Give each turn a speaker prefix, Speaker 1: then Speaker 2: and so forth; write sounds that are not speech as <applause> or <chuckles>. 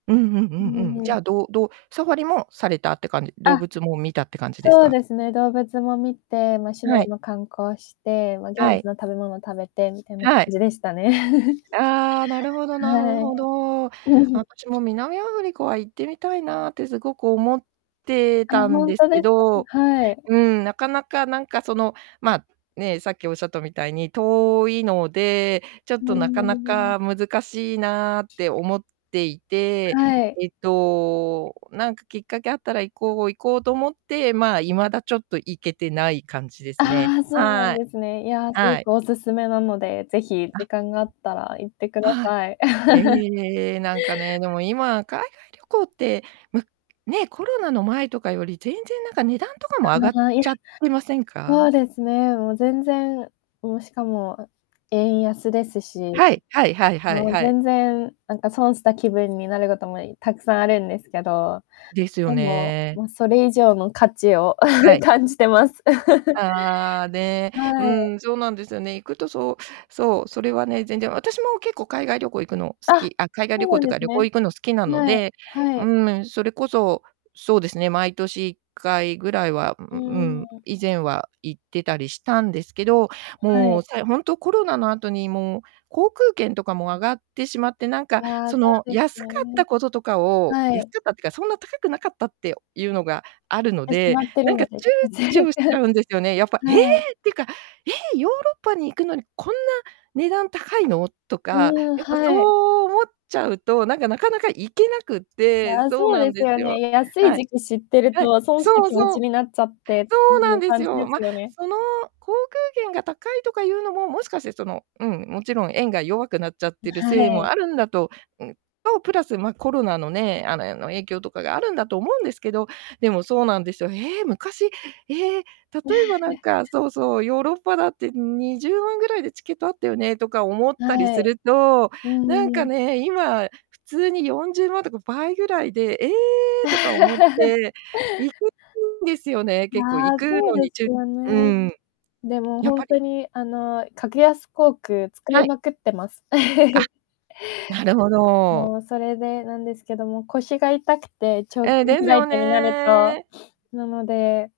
Speaker 1: うん、ふん、う
Speaker 2: うん、お
Speaker 1: んう
Speaker 2: ん
Speaker 1: ん。
Speaker 2: お
Speaker 1: じ
Speaker 2: ん。
Speaker 1: ゃあ、どうどうサファリもされたって感じ？動
Speaker 2: あ、
Speaker 1: 物も見たって感じです
Speaker 2: そう
Speaker 1: か？
Speaker 2: ですね、動物も見て、ま、市
Speaker 1: は
Speaker 2: 内
Speaker 1: い。
Speaker 2: も観光して、ま、現
Speaker 1: は
Speaker 2: 地
Speaker 1: い。
Speaker 2: の食べ物食べて、みたいな感
Speaker 1: はい。
Speaker 2: じでしたね。<chuckles>
Speaker 1: ああ、なるほどなふ
Speaker 2: はい。
Speaker 1: ほど。
Speaker 2: うん、ふん。
Speaker 1: 私も、南アフリカは行ってみたいなってすごく思って
Speaker 2: あ、
Speaker 1: たん
Speaker 2: ほん
Speaker 1: です
Speaker 2: とです
Speaker 1: け
Speaker 2: か。う
Speaker 1: ど、
Speaker 2: ん、はい。
Speaker 1: うん、なかなか、なんか、その、まあ、ねえ、さっきおっしゃったみたいに、遠いので、ちょっ
Speaker 2: うー
Speaker 1: となかな
Speaker 2: ん。
Speaker 1: か難しいなって思っていて、
Speaker 2: はい。
Speaker 1: えっと、お、なんかきっかけあったら、行こう行こうと思って、まあ、未だちょっと行けてない感じですね。
Speaker 2: ああ、そうな
Speaker 1: は
Speaker 2: ん
Speaker 1: い。
Speaker 2: ですね。いや、すご
Speaker 1: はい。
Speaker 2: くお勧めなので、ぜひ
Speaker 1: あ。
Speaker 2: 時間があったら行ってくだ
Speaker 1: はい。
Speaker 2: さい。<chuckles>
Speaker 1: ええ、なんかね、でも、今、海外旅行って、ま、ね、コロナの前とかより、全然なんか値段とかも
Speaker 2: あ
Speaker 1: 上
Speaker 2: の、
Speaker 1: がっ
Speaker 2: まあ、いふ
Speaker 1: ちゃってません
Speaker 2: そ
Speaker 1: か？
Speaker 2: うですね、もう、全然もう、しかも、お円安ですし、
Speaker 1: はい、はいはい
Speaker 2: ま
Speaker 1: は
Speaker 2: あ、
Speaker 1: いはい。
Speaker 2: 全然、なんか損した気分になることも、いたくさんあるんですけど、
Speaker 1: ですよ
Speaker 2: でも、
Speaker 1: ね。
Speaker 2: ま、それ以上の価値を、
Speaker 1: はい。
Speaker 2: <chuckles> 感じてます。<chuckles>
Speaker 1: ああ、ね。う
Speaker 2: はい。
Speaker 1: ん、そうなんですよね。行くとそう、そう、それはね、全然。私も、結構、海外旅行、行くの好
Speaker 2: あ、
Speaker 1: き、あ、海外
Speaker 2: そ
Speaker 1: 旅
Speaker 2: う
Speaker 1: 行っ
Speaker 2: なん
Speaker 1: ていう
Speaker 2: で
Speaker 1: か、
Speaker 2: す
Speaker 1: 旅行、
Speaker 2: ね。
Speaker 1: 行くの好きなの
Speaker 2: はい、
Speaker 1: で、
Speaker 2: は
Speaker 1: うー
Speaker 2: い。
Speaker 1: む、ん、それこそ、そうですね、毎年1回ぐらいは、うう
Speaker 2: う
Speaker 1: うん、
Speaker 2: ーん。
Speaker 1: 以前は行ってたりしたんですけど、
Speaker 2: は
Speaker 1: も
Speaker 2: い。
Speaker 1: う、さいほんと、コロナの後にもう、航空券とかも上がってしまって、なん
Speaker 2: い
Speaker 1: か、
Speaker 2: や、
Speaker 1: そ
Speaker 2: そ
Speaker 1: の、
Speaker 2: うです
Speaker 1: 安か
Speaker 2: よ
Speaker 1: っ
Speaker 2: ね。
Speaker 1: たこととかを
Speaker 2: は
Speaker 1: 安
Speaker 2: い。
Speaker 1: かったってか、そんな高くなかったってゆうのがあるの
Speaker 2: え、し
Speaker 1: で、
Speaker 2: まって
Speaker 1: な
Speaker 2: る
Speaker 1: んか
Speaker 2: の
Speaker 1: 躊
Speaker 2: で、全
Speaker 1: 躇し
Speaker 2: 然。
Speaker 1: ちゃうんですよね。やっぱ、ええ
Speaker 2: はい。
Speaker 1: っていうか、ええヨーロッパに行くのに、こんな値段高いのとか、
Speaker 2: うーん、
Speaker 1: やっぱそ
Speaker 2: はい。
Speaker 1: う思っちゃうと、なんか、なかなか行けなくて
Speaker 2: ああ、
Speaker 1: そう
Speaker 2: そう
Speaker 1: な
Speaker 2: で
Speaker 1: ん
Speaker 2: す
Speaker 1: で
Speaker 2: よ
Speaker 1: すよ。
Speaker 2: ね、や安い
Speaker 1: はい。
Speaker 2: 時期知ってる
Speaker 1: はい。
Speaker 2: と、損した
Speaker 1: そう
Speaker 2: 気持
Speaker 1: そ
Speaker 2: ち
Speaker 1: う。
Speaker 2: になっちゃってって
Speaker 1: そ
Speaker 2: い
Speaker 1: うな
Speaker 2: う
Speaker 1: んです
Speaker 2: 感じ
Speaker 1: よ。
Speaker 2: で
Speaker 1: ま、
Speaker 2: すよね。
Speaker 1: その、航空券が高いとかゆうのも、もしかして、その、うん、もちろん、円が弱くなっちゃっ
Speaker 2: ん、
Speaker 1: てる
Speaker 2: は
Speaker 1: せいも
Speaker 2: い。
Speaker 1: あるんだと、うん、と、プラス、ま、コロナのね、あの、やの、影響とかがあるんだと思うんですけど、でも、そうなんですよ、へえ、昔、ええ例えばなん
Speaker 2: <chuckles>
Speaker 1: か、そうそう、ヨーロッパだって20万ぐらいでチケットあったよねとか、思ったり
Speaker 2: は
Speaker 1: す
Speaker 2: い。
Speaker 1: ると、
Speaker 2: う
Speaker 1: なん
Speaker 2: ー
Speaker 1: か
Speaker 2: ん。
Speaker 1: ね、今、普通に40万とか倍ぐらいで、ええとか思っ
Speaker 2: <chuckles>
Speaker 1: て、行けきんですよね、
Speaker 2: い
Speaker 1: 結構行
Speaker 2: や、
Speaker 1: く
Speaker 2: そう
Speaker 1: のに、
Speaker 2: で
Speaker 1: ちゅ
Speaker 2: すよ
Speaker 1: うー
Speaker 2: ね。
Speaker 1: ん。
Speaker 2: でも、
Speaker 1: やっ
Speaker 2: ほん
Speaker 1: ぱり。
Speaker 2: とに、あの、格安航空使
Speaker 1: は
Speaker 2: い
Speaker 1: い。
Speaker 2: まくってます。
Speaker 1: あ、
Speaker 2: <chuckles>
Speaker 1: なるほど。
Speaker 2: もう、それでなんですけども、腰が痛くて、長距
Speaker 1: ええ、
Speaker 2: 離
Speaker 1: で
Speaker 2: フ
Speaker 1: す
Speaker 2: ライ
Speaker 1: よ
Speaker 2: トになると、
Speaker 1: ね。
Speaker 2: なので